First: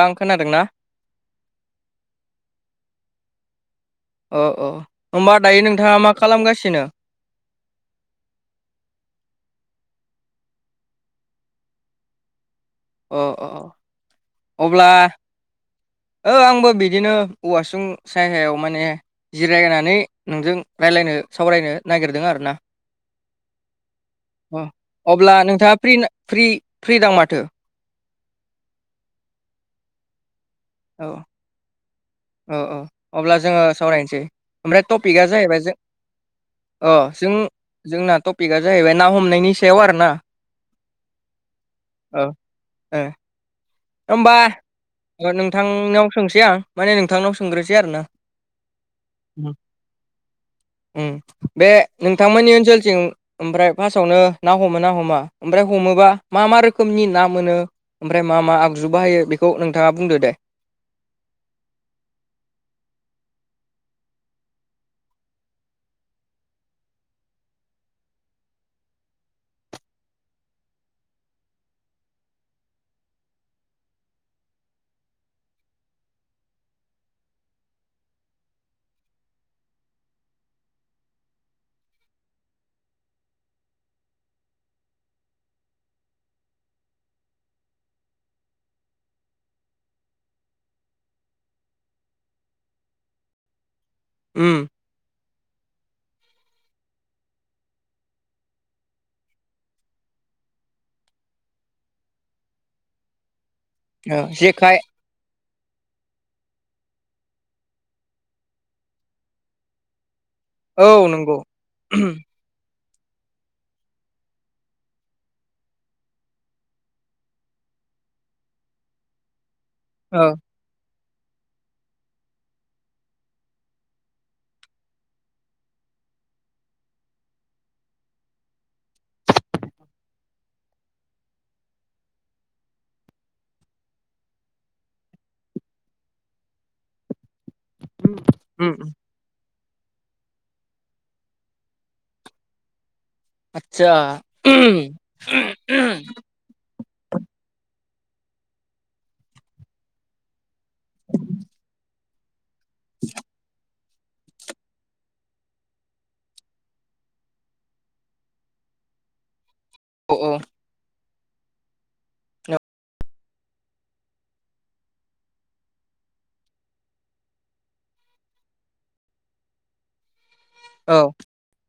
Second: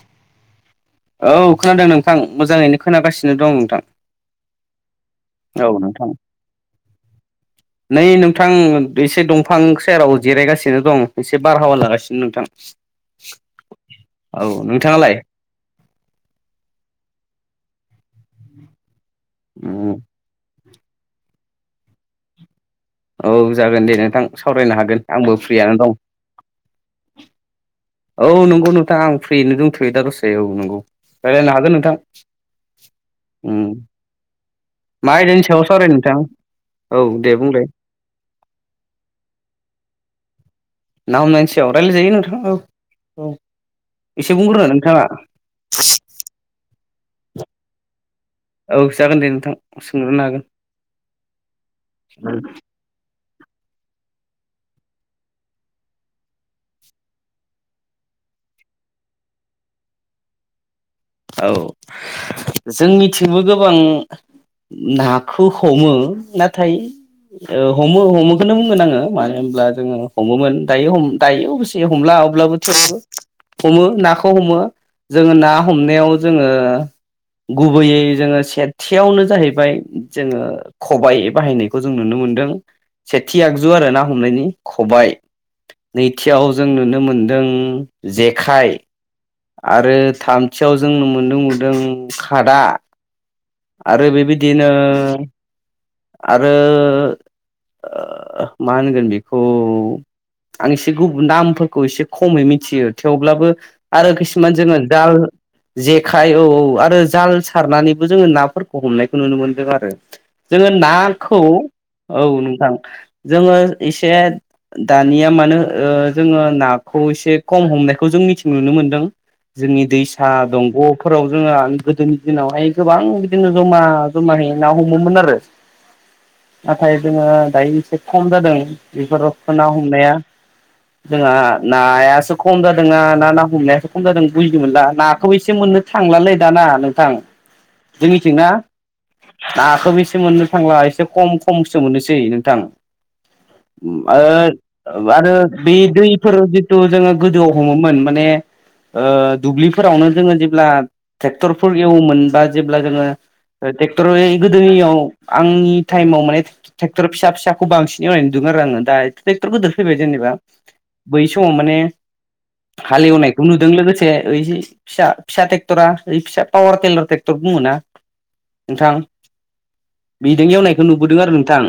नोंथाङा खोनादों ना औ खोनादों नोंथां मोजाङैनो खोनागासिनो दं नोंथां अ अ होमबा दायो औ नोंथाङा नोंथां मा खालामगासिनो नै नोंथां एसे दंफां सेराव जिरायगासिनो दं एसे बारहावा लागासिनो नोंथां अ अ औ अब्ला नोंथाङालाय ओ आंबो बिदिनो औवासुं सायहायाव माने जिरायनानै उम नोंजों रायज्लायनो सावरायनो नागिरदों आरो ना औ जागोन दे नोंथां अ सावरायनो हागोन आंबो अब्ला फ्रियानो नोंथाङा दं फ्रि फ्रि फ्रि दां माथो औ नंगौ नोंथां आं फ्रियैनो दंथ'यो दा दसे औ नंगौ औ रायलायनो हागोन नोंथां औ औ अब्ला उम जोङो सावरायनोसै ओमफ्राय मा टपिकआ आयदानि सायाव जाहैबाय जों सावरायनो नोंथां अ औ दे जों बुंलाय जोंना टपिका जाहैबाय ना हमनायनि सायाव आरो ना ना हमनायनि सायाव रायलायजायो ओ नोंथां औ ओ औ एसे होमबा बुंग्रोनो नोंथाङा नोंथांनाव सोंसै आं माने नोंथांनाव सोंग्रोनोसै आरो ना औ जागोन दे नोंथां सोंग्रोनो हागोन बे नोंथांमोननि ओनसोलथिं ओमफ्राय फार्स्टावनो ना हमो ना हमा ओमफ्राय हमोबा मा मा रोखोमनि ना मोनो ओमफ्राय मा मा आगजु बाहायो बेखौ नोंथाङा बुंदो दे औ जोंनिथिंबो गोबां नाखौ हमो नाथाय हमो हमोखौनो बुंगोन आङो मानो होनोमब्ला जोङो हमोमोन दायो दायो अबसे हमला अब्लाबो हमो नाखौ हमो जोङो ना हमनायाव जोङो गुबैयै जोङो सेथियावनो जाहैबाय जोङो खबाइ बाहायनायखौ जों नुनो मोनदों सेथि आगजु आरो ना हमनायनि खबाइ नैथियाव जों नुनो मोनदों जेखाइ आरो थामथियाव जोंनो मोन्दों नुदों खादा आरो उम बेबायदिनो आरो मा होनगोन बेखौ आं एसे गुबुन नामफोरखौ एसे खमै मिथियो थेवब्लाबो आरो ओ खिसुमान जेखाइ जोङो दाल जेखाइ औ औ आरो जाल सारनानैबो जोङो नाफोरखौ हमनायखौ नुनो मोनदों आरो जोङो औ नंगौ नाखौ औ नोंथां जोङो एसे दानिया मानो ओ जोङो नाखौ एसे खम हमनायखौ जों मिथिं नुनो मोनदों जोंनि ओ दैसा दंग' फोराव जोङो गोदोनि दिनावहाय गोबां बिदिनो जमा जमा हैै ना हमोमोन आरो [inaudible] नाथाय जोङो दायो एसे खम जादों बेफोर ना हमनाया जोंहा नायासो खम जादोंना ना ना हमनायासो खम जादों बुजिदों मोनला नाखौ एसे मोननो थांलालै दाना नोंथां जोंनिथिंना उम उम नाखौ मि एसे मोननो थांला एसे खम खमसो मोनोसै नोंथां आतसा आरो बे दैफोराव तु जोङो गोदोआव हमोमोन माने ओ दुब्लिफोरावनो जोङो जेब्ला ट्रेक्टरफोर एवोमोनबा जेब्ला जोङो ट्रेक्टरै गोदोनियाव आंनि टाइमाव माने ट्रेक्टर फिसा फिसाखौ बांसिन एवयनाय नुदों आरो आङो दा ट्रेक्टर गोदोर फैबाय औ जेनेबा बै समाव माने हालेवनायखौ नुदों लोगोसे ओ फिसा फिसा ट्रेक्टरा ऐ पावार टेलार ट्रेक्टर बुङोना नोंथां बिदों एवनायखौ औ नुबोदों आरो नोंथां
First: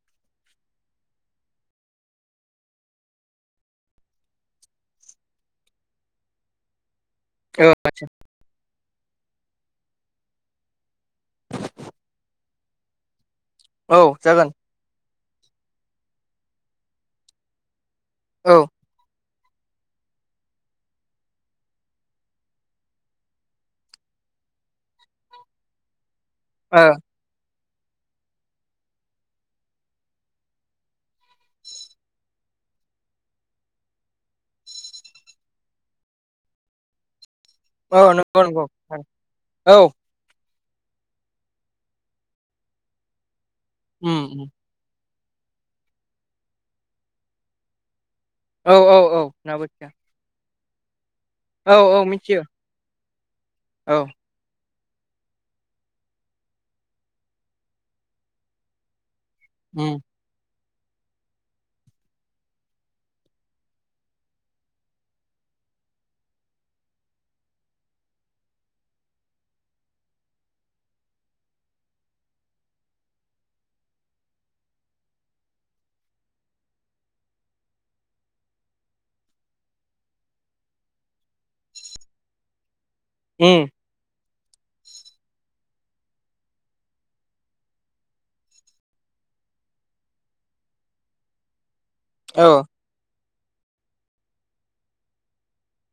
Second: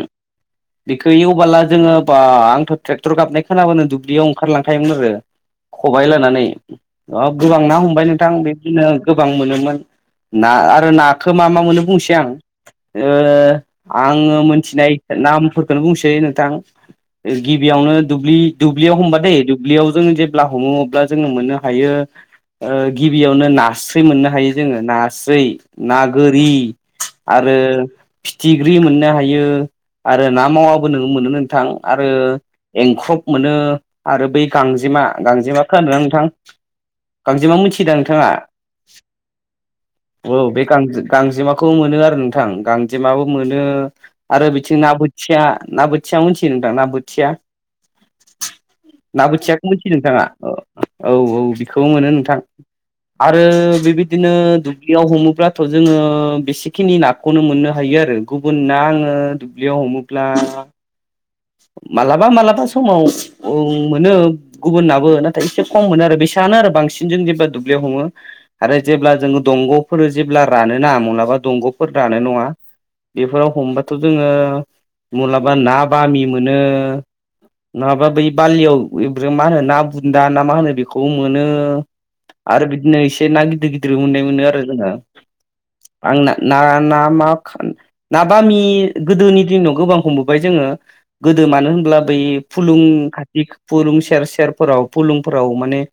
बेखौ एवबोला जोङो बा आंथ ट्रेक्टर गाबनाय खोनाबानो दुब्लियाव ओंखारलांखायोमोन आरो खबाइ लानानै गोबां ना हमबाय आतसा नोंथां बे बिदिनो गोबां मोनोमोन ना आरो नाखौ मा मा मोनो बुंसै आं ओ औ आङो जागोन मोनथिनाय नामफोरखौनो बुंसै नोंथां गिबियावनो दुब्लि औ दुब्लियाव हमबादै दुब्लियाव जों जेब्ला हमो अब्ला जोङो मोननो हायो ओ गिबियावनो नास्रै मोननो हायो जोङो नास्रै ना गोरि [unintelligible] आरो फिथिख्रि मोननो हायो आरो ना मावाबो नों मोनो नोंथां आरो एंख्रब मोनो आरो बै गांजेमा गांजेमाखौ खोनादोंना नोंथां गांजेमा मिथिदा औ नोंथाङा नंगौ नंगौ औ औ बे गांजेमाखौ मोनो आरो नोंथां गांजेमाबो मोनो उम आरो उम ना बोथिया ना बोथिया मिनथियो नोंथां ना बोथिया औ औ औ ना बोथियाखौ बोथिया मिथियो नोंथाङा औ औ बिखौबो औ मोनो नोंथां मिथियो आरो औ बेबायदिनो दु ब्लियाव हमोब्लाथ जोङो बेसेखिनि नाखौनो मोननो हायो आरो गुबुन ना आङो ब्लियाव उम हमोब्ला मालाबा मालाबा समाव मोनो गुबुन नाबो नाथाय एसे खम मोनो आरो बेसेङानो आरो बांसिनजों जेब्ला दुब्लियाव हमो आरो जेब्ला जोङो दंगफोर जेब्ला रानो ना मलाबा दंगफोर रानो नङा बेफोराव हमबाथ जोङो मलाबा ना बामि मोनो नङाबा बै बालियाव मा होनो ना बुन्दा ना मा होनो बेखौ मोनो आरो बिदिनो एसे ना उम गिदिर गिदिर मोननाय मोनो आरो जोङो आंना ना नामाखान ना बामि गोदोनि दिनाव गोबां हमबोबाय जोङो गोदो मानो होनब्ला बै औ फुलुं खाथि फुलुं सेर सेरफोराव फुलुंफोराव माने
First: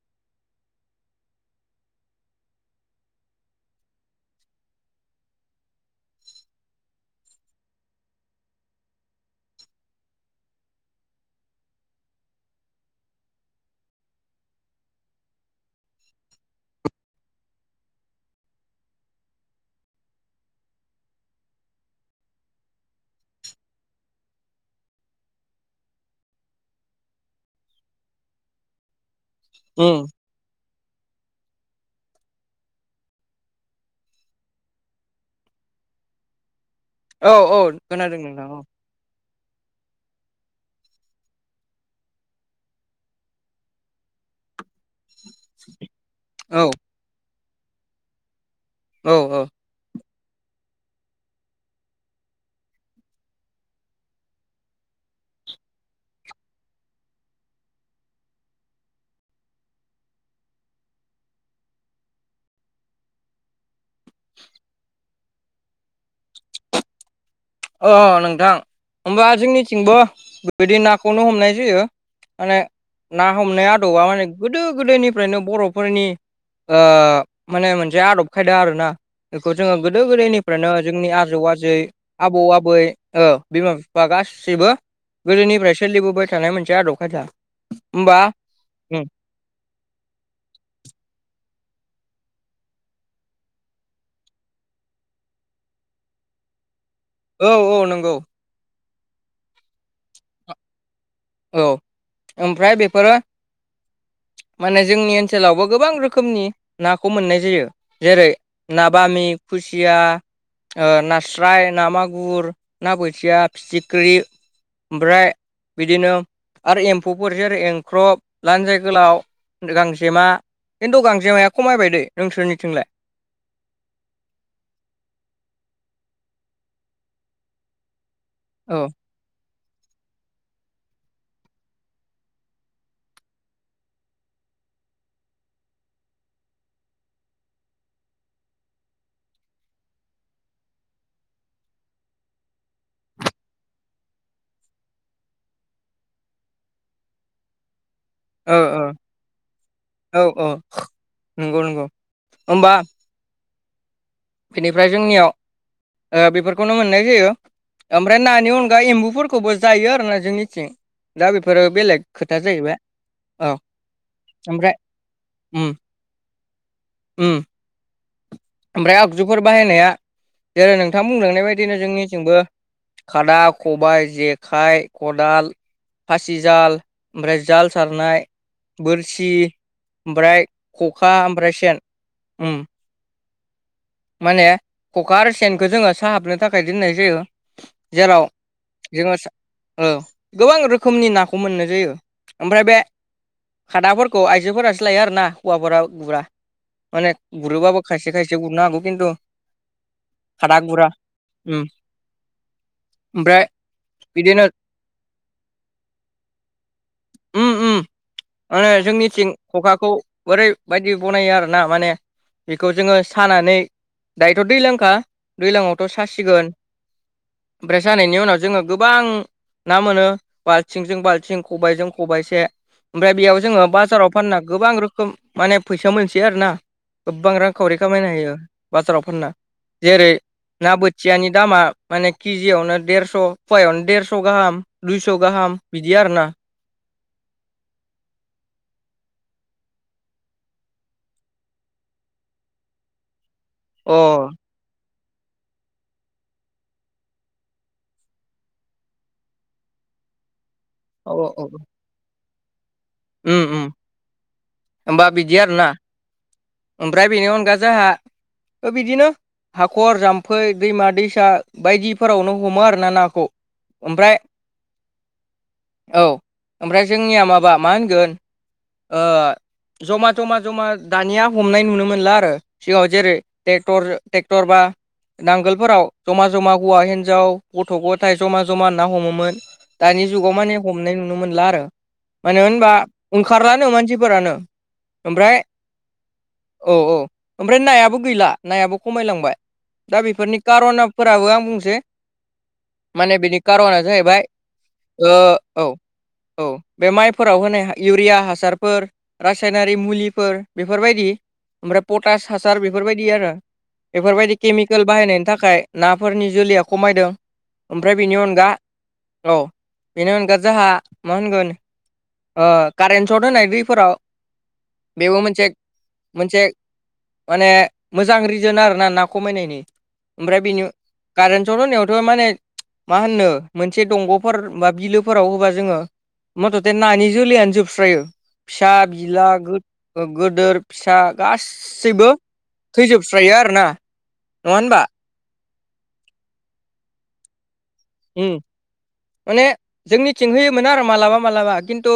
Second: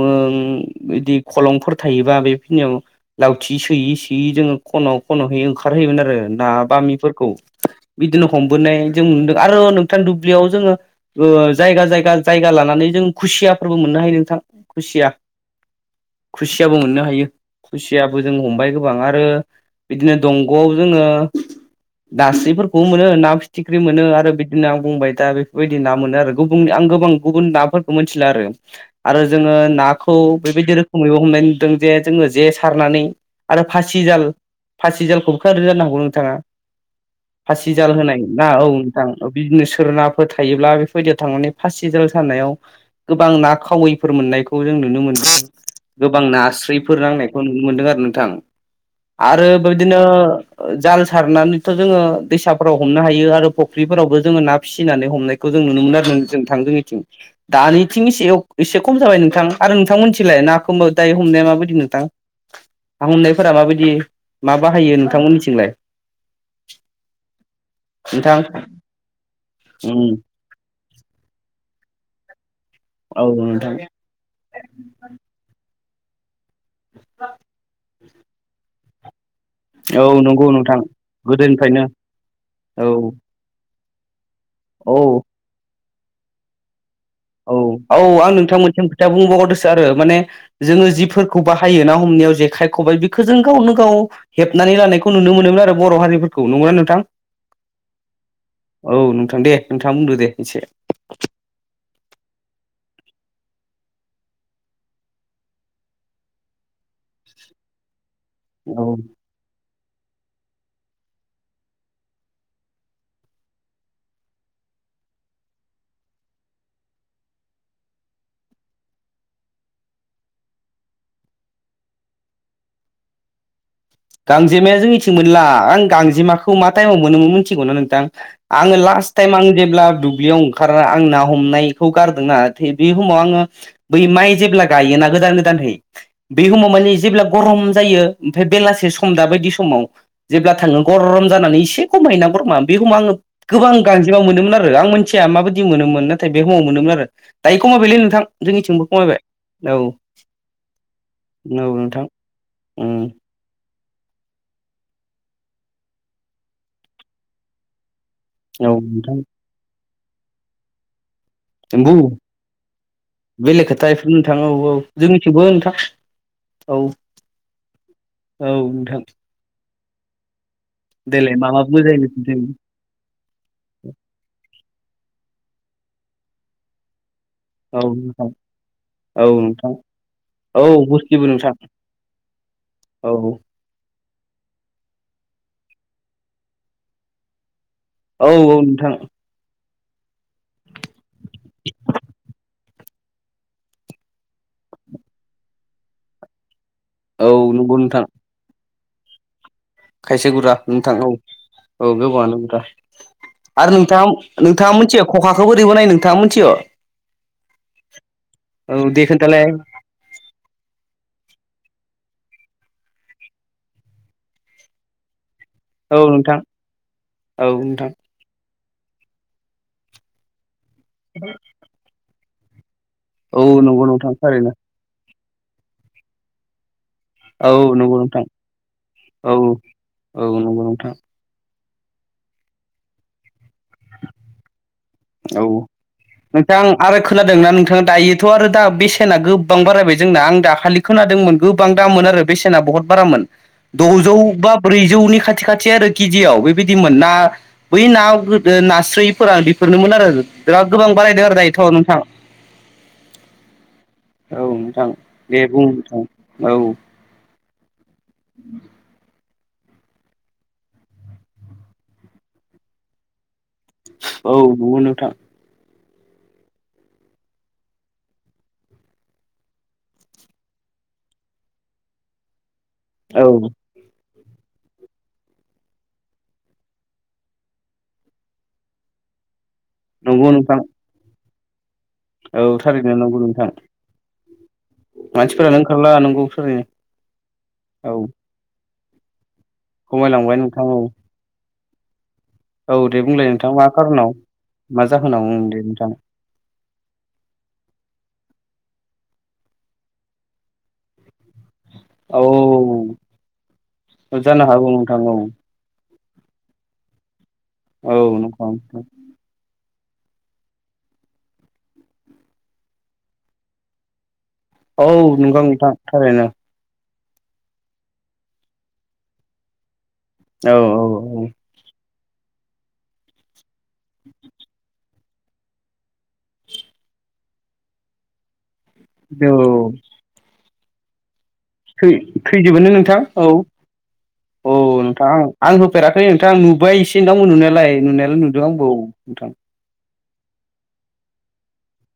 ओं बिदि खलंफोर थायोबा बेखिनियाव लावथि सोयै सोयै जोङो खन खनहै ओंखारहयोमोन आरो ना बामिफोरखौ बिदिनो हमबोनाय जों नुदों आरो नोंथां दुब्लियाव जोङो ओ जायगा जायगा जायगा लानानै जों खुसियाफोरबो मोननो हायो नोंथां खुसिया खुसियाबो मोननो हायो खुसियाबो जों हमबाय गोबां आरो बिदिनो दंगआव जोङो नास्रिफोरखौ मोनो ना फि थिख्रि मोनो आरो बिदिनो आं बुंबाय दा बेफोरबायदि ना मोनो आरो गुबुननि आं गोबां गुबुन नाफोरखौ मोनथिला आरो आरो जोङो उम नाखौ बेबायदि रो खोमैबो हमनाय नुदों जे जोङो जे सारनानै आरो फासिजाल फासि जालखौबो खोनखदों जखनो हांगौ नोंथाङा औ औ फासिजाल खोनादों होनाय ना नोंथां औ नोंथां बिदिनो सोरनाफोर थायोब्ला बेफोरबायदियाव थांनानै फासि जाल सारानायाव गोबां ना खावैफोर मोननाय खौबो जों नुनो मोनदों गोबां औ नास्रोयफोर नांनायखौ नुनो मोनदों आरो नोंथां औ आरो औ बेदिनो जाल सारनानैथ जोङो दैसाफोराव हम हमनो हायो आरो फुख्रिफोरावबो जोङो ना फिसिनानै हमनायखौ जों नुनो मोनो आरो नों जों थां जोंनिथिं दानिथिं एसे एसे खम जाबाय नोंथां आरो नोंथां मोनथिलाय नाखौ मो दायो हमनाया माबायदि नोंथां आं हमनायफोरा माबायदि मा बाहायो नोंथांमोननिथिंलाय अ नोंथां होमबा जोंनिथिंबो उम बिदि नाखौनो हमनाय जायो माने औ ना हमनाय नोंथां आदबा माने गोदो गोदायनिफ्रायनो बर'फोरनि ओ माने मोनसे आदब खायदा आरोना बेखौ जोङो गोदो औ नंगौ गोदायनिफ्रायनो नोंथां जोंनि आजौ आजै गोदोनिफ्रायनो आबौ आबै औ ओ बिमा बिफा गासैबो औ गोदोनिफ्राय सोलिबोबाय थानाय मोनसे आदब खायदा औ औ होमबा आं नोंथां मोनसे खोथा बुंबावगावदोसो आरो माने जोङो जिफोरखौ बाहायो ना हमनायाव जेखाइ खबाइ बेखौ जों गावनो गाव हेबनानै लानायखौ नुनो मोनोमोन आरो बर' हारिफोरखौ नंगौना नोंथां औ औ नंगौ औ नोंथां दे नोंथाङा बुंदो दे एसे औ ओमफ्राय बेफोरो माने जोंनि ओनसोलावबो गोबां रोखोमनि नाखौ मोननाय जायो जेरै ना औ बामि खुसिया ओ नास्राय ना मागुर ना बोथिया फिथिख्रि ओमफ्राय बिदिनो आरो एम्फौफोर जेरै एंख्रब लान्जाय गोलाव गांजेमा खिन्थु गांजेमाया खमायबायदो नोंसोरनिथिंलाय गांजेमाया जोंनिथिं मोनला आं गांजेमाखौ मा टाइमाव मोनोमोन मिथिगौना नोंथां आङो औ लास्ट टाइम आं जेब्ला दुब्लियाव ओंखारना आं ना हमनायखौ गारदोंना बे हमाव आङो बै माइ जेब्ला गायोना गोदान गोदानहै बै हमाव माने जेब्ला गरम जायो ओमफ्राय बेलासे सम दा बायदि समाव जेब्ला थाङो गरम जानानै एसे खमायोना गरमा बे खमाव आङो गोबां गांजेमा मोनोमोन आरो आं मोनथिया माबायदि मोनोमोन नाथाय बे हमाव मोनोमोन आरो दायो खमायबायलै नोंथां ओ ओ जोंनिथिंबो खमायबाय औ औ नंगौ नंगौ नोंथां होमबा उम बेनिफ्राय जोंनियाव ओ बेफोरखौनो मोननाय जायो ओमफ्राय नानि औ अनगा नोंथां एम्बुफोरखौबो जायो आरो ना जोंनिथिं दा बे फोरो नंगौ बेलेग खोथा जाहैबाय औ बेलेग खोथा इफोर नोंथां औ औ ओमफ्राय जोंनिथिंबो उम नोंथां औ उम औ ओमफ्राय नोंथां आगजुफोर बाहायनाया जेरै नोंथां देलाय बुंलांनाय मा मा बायदिनो बुजायनो जोंनिथिंबो थिनदों खादा खबाय जेखाइ खदाल फासिजाल ओमफ्राय जाल औ सारनाय नोंथां औ बोरसि नोंथां ओमफ्राय औ खखा गुस्थिबो नोंथां ओमफ्राय सेन उम औ माने खखा आरो सेनखौ जोङो साहाबनो थाखाय दोननाय जायो जेराव औ नोंथां जोङो ओ गोबां रोखोमनि नाखौ मोननाय जायो ओमफ्राय बे खादाफोरखौ आइजोफोरासो लायो आरोना हौवाफोरा गुरा माने औ नंगौ गुरोबाबो नोंथां खायसे खायसे गुरनो हागौ खिनथु खायसे गुरा नोंथां औ उम औ गोबाङानो गुरा ओमफ्राय आरो बिदिनो नोंथां नोंथाङा मोनथियो खखाखौ बोरै बानायो नोंथाङा मोनथियो उम उम माने जोंनिथिं खोन्थालाय खखाखौ ओरैबायदि बनायो आरोना माने बेखौ जोङो सानानै दायोथ दैलांखा दैलाङावथ औ नोंथां सासिगोन औ ओमफ्राय नोंथां सानायनि उनाव जोङो गोबां ना मोनो बाल्थिंजों बाल्थिं खबजों खबाइसे ओमफ्राय बेयाव औ जोङो नंगौ बाजाराव नोंथां फानना थारैनो गोबां रोखोम माने फैसा मोनसै आरोना गोबां रां औ खावरि नंगौ खामायनो नोंथां हायो बाजाराव फानना औ जेरै औ नंगौ ना नोंथां बोथियानि दामा माने केजियावनो देरस फवायावनो देरस गाहाम दुइस गाहाम बिदि आरोना दा आं आरो खोनादोंना नोंथां दायोथ आरो दा बेसेना गोबां बारायबाय जोंना आं दाखालि खोनादोंमोन गोबां दाम आरो बेसेना बहद बाराम अ दजौ बा ब्रैजौनि खाथि खाथि आरो केजियाव बेबायदिमोन ना बै ना गोदो नास्रैफोरा नोमोन आरो गोबां औ बारायदों आरो औ दायोथ नोंथां उम उम औ नोंथां होमबा बिदि दे आरोना बुं नोंथां औ ओमफ्राय बेनि अनगा जाहा बिदिनो हाखर जाम्फै दैमा दैसा बायदिफोरावनो हमो आरोना नाखौ ओमफ्राय औ नंगौ नोंथां औ ओमफ्राय जोंनिया माबा मा होन गोन ओ जमा जमा जमा दानिया हमनाय नुनो मोनला आरो सिगाङाव जेरै औ टेक्टर टेक्टर बा नांगोलफोराव जमा जमा हौवा हिनजाव गथ' गथाय जमा जमा ना हमोमोन दानि नंगौ जुगाव माने नोंथां हमनाय नुनो मोनला आरो मानो औ होनबा थारैनो नंगौ नोंथां ओंखारलानो मानसिफोरानो ओमफ्राय मानसिफोरानो ओंखारला नंगौ थारैनो औ औ ओमफ्राय औ नायाबो गैला नायाबो खमायलांबाय दा खमायलांबाय बेफोरनि नोंथां औ कारनफोराबो आं बुंनोसै औ दे माने बुंलाय बिनि नोंथां मा कारना खार'नाव जाहैबाय मा ओ जाहोनाव दे औ नोंथां औ बे माइफोराव होनाय इउरिया हासारफोर रासायनारि मुलिफोर बेफोरबायदि ओमफ्राय औ पटास हासार बेफोरबायदि आरो बेफोरबायदि जानो हागौ केमिकेल नोंथां औ बाहायनायनि थाखाय नाफोरनि जोलैया खमायदों ओमफ्राय बेनि औ अनगा नोंथां औ बेनि अनगा जाहा मा होनगोन ओ कारेन्ट सट होनाय दैफोराव औ बेबो नंगौ मोनसे नोंथां थारैनो मोनसे माने मोजां रिजोन आरोना ना खमायनायनि ओमफ्राय औ बेनि औ औ कारेन्ट सथ' होनायावथ' माने मा होननो मोनसे दंग'फोर बा बिलो फोराव होबा जोङो मथथे नानि जोलैयनो जोबस्रायो फिसा बिला गो औ ओ गोदोर फिसा गासैबो खै-खैजोबोनो नोंथां औ थैजोबस्रायो आरोना नङा औ होनबा नोंथां आं आं होफेराखै नोंथां नुबाय एसे नोंथांमोन नुनायालाय नुनायालाय उम नुदों आंबो औ नोंथां माने जोंनिथिं होयोमोन आरो मालाबा मालाबा खिन्थु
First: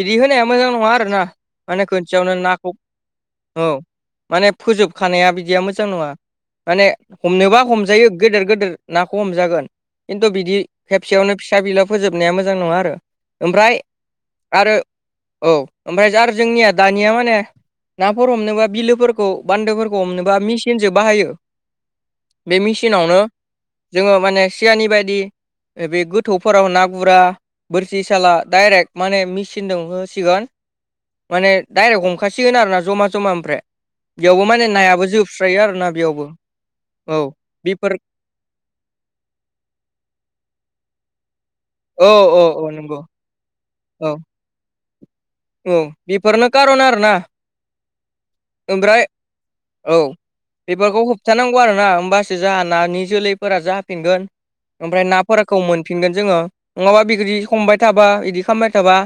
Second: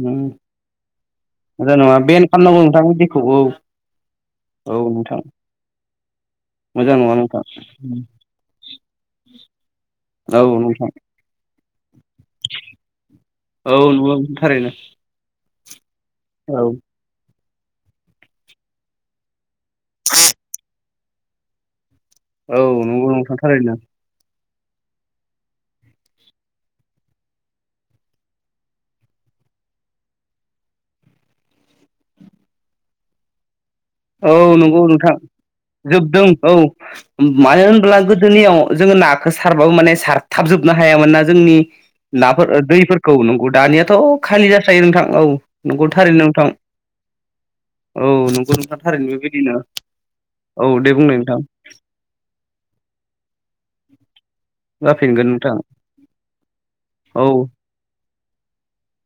बिदि उम होनाया मोजां नङा आरोना मोजां माने नङा बेन खोनसेयावनो खालामनांगौ नाखौ नोंथां बिदिखौ औ माने औ नोंथां फोजोबखानाया बिदिया मोजां नङा माने मोजां नङा नोंथां हमनोबा हमजायो गोदोर गोदोर नाखौ हमजागोन खिन्थु औ बिदि नोंथां खेबसेयावनो फिसा बिला फोजोबनाया मोजां नङा आरो औ ओमफ्राय नंगौ थारैनो आरो औ ओमफ्राय आरो औ जोंनिया दानिया माने नाफोर हमनोबा बिलोफोर खौ बान्दोफोरखौ हमनोबा मेसिनसो बाहायो बे औ नंगौ मेसिनावनो नोंथां थारैनो जोङो माने सियानि बायदि बे गोथौफोराव ना गुरा बोरसिसाला दडाइरेक्ट माने मेसिनजों होसिगोन माने डाइरेक्ट हमखासिगोन आरो ना जमा जमा ओमफ्राय औ बेयावबो माने नंगौ नायाबो नोंथां जोबस्रायो आरोना बेयावबो जोबदों औ औ मानो बेफोर होनब्ला गो दोनियाव जोङो नाखो सारबाबो माने सारथाबजोबनो हायामोन ना जोंनि औ औ नाफोर औ नंगौ दैफोरखौ नंगौ दानियाथ' औ खालि जास्रायो नोंथां औ औ नंगौ थारैनो नोंथां बेफोरनो खारन आरोना औ नंगौ नोंथां ओमफ्राय थारैनो बेबायदिनो औ औ दे बेफोरखौ बुंनाय नोंथां होबथानांगौ आरोना होमबासो जाहा नानि जोलैफोरा जाफिनगोन ओमफ्राय जाफिनगोन नोंथां नाफोरखौ मोनफिनगोन जोङो नङाबा औ बिदि हमबाय थाबा बिदि खालामबाय थाबा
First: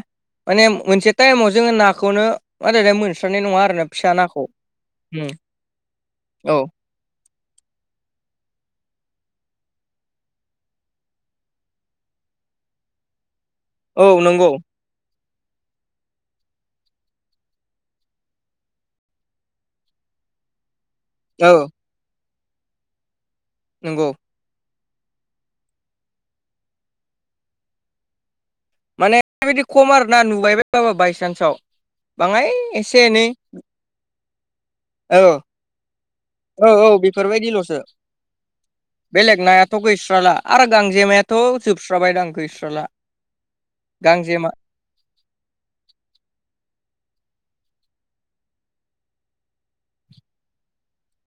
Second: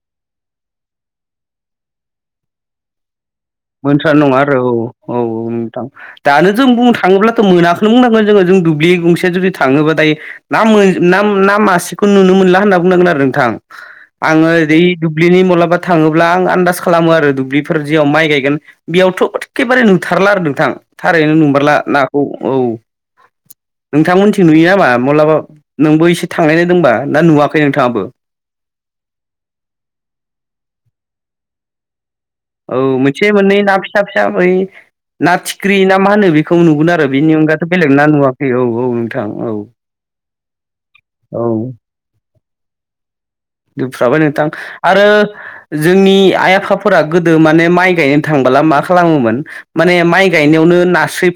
माने मोनसे टाइमाव जोङो नाखौनो [unintelligible] मोनस्रनाय नङा आरो मोनथार नङा आरो औ औ औ नोंथां दानो औ जों बुंनो थाङोब्ला थ' मोनाखखौनो बुंनांगोन जोङो जों दुब्लि गंसे जुदि थाङोबा दायो ना मोन ना ना मासेखौ नुनो मोनला होनना बुंनांगोन आरो नोंथां औ आङो नंगौ ओइ दुब्लिनि मब्लाबा थाङोब्ला आं आन्दास खालामो आरो दुब्लिफोर जियाव माइ गाय गोन बेयावथ' एखेबारे नुथारला आरो नोंथां थारैनो औ नुमारला नाखौ औ नंगौ नोंथांमोनथिं नुयो नामा माब्लाबा नोंबो एसे थांनायनायदोंबा ना नुवाखै नोंथाङाबो माने बिदि खम आरोना नुबायबाय बायबाबो बायसान्सआव बाङाय एसे एनै नै [unintelligible] साब साबै औ ना थिख्रि ना मा होनो बेखौ औ नुगोन औ आरो बेनि अनगाथ' बेफोरबायदिल'सो बेलेग ना नुवाखै औ औ नोंथां बेलेग औ नायाथ' गैस्राला आरो गांजेमायाथ' औ जोबस्राबाय दां गैस्राला फ्राबो गांजेमा नोंथां आरो जोंनि आइ आफाफोरा गोदो माने माइ गायनो थांबोला मा खालामोमोन माने माइ गायनायावनो नास्रोय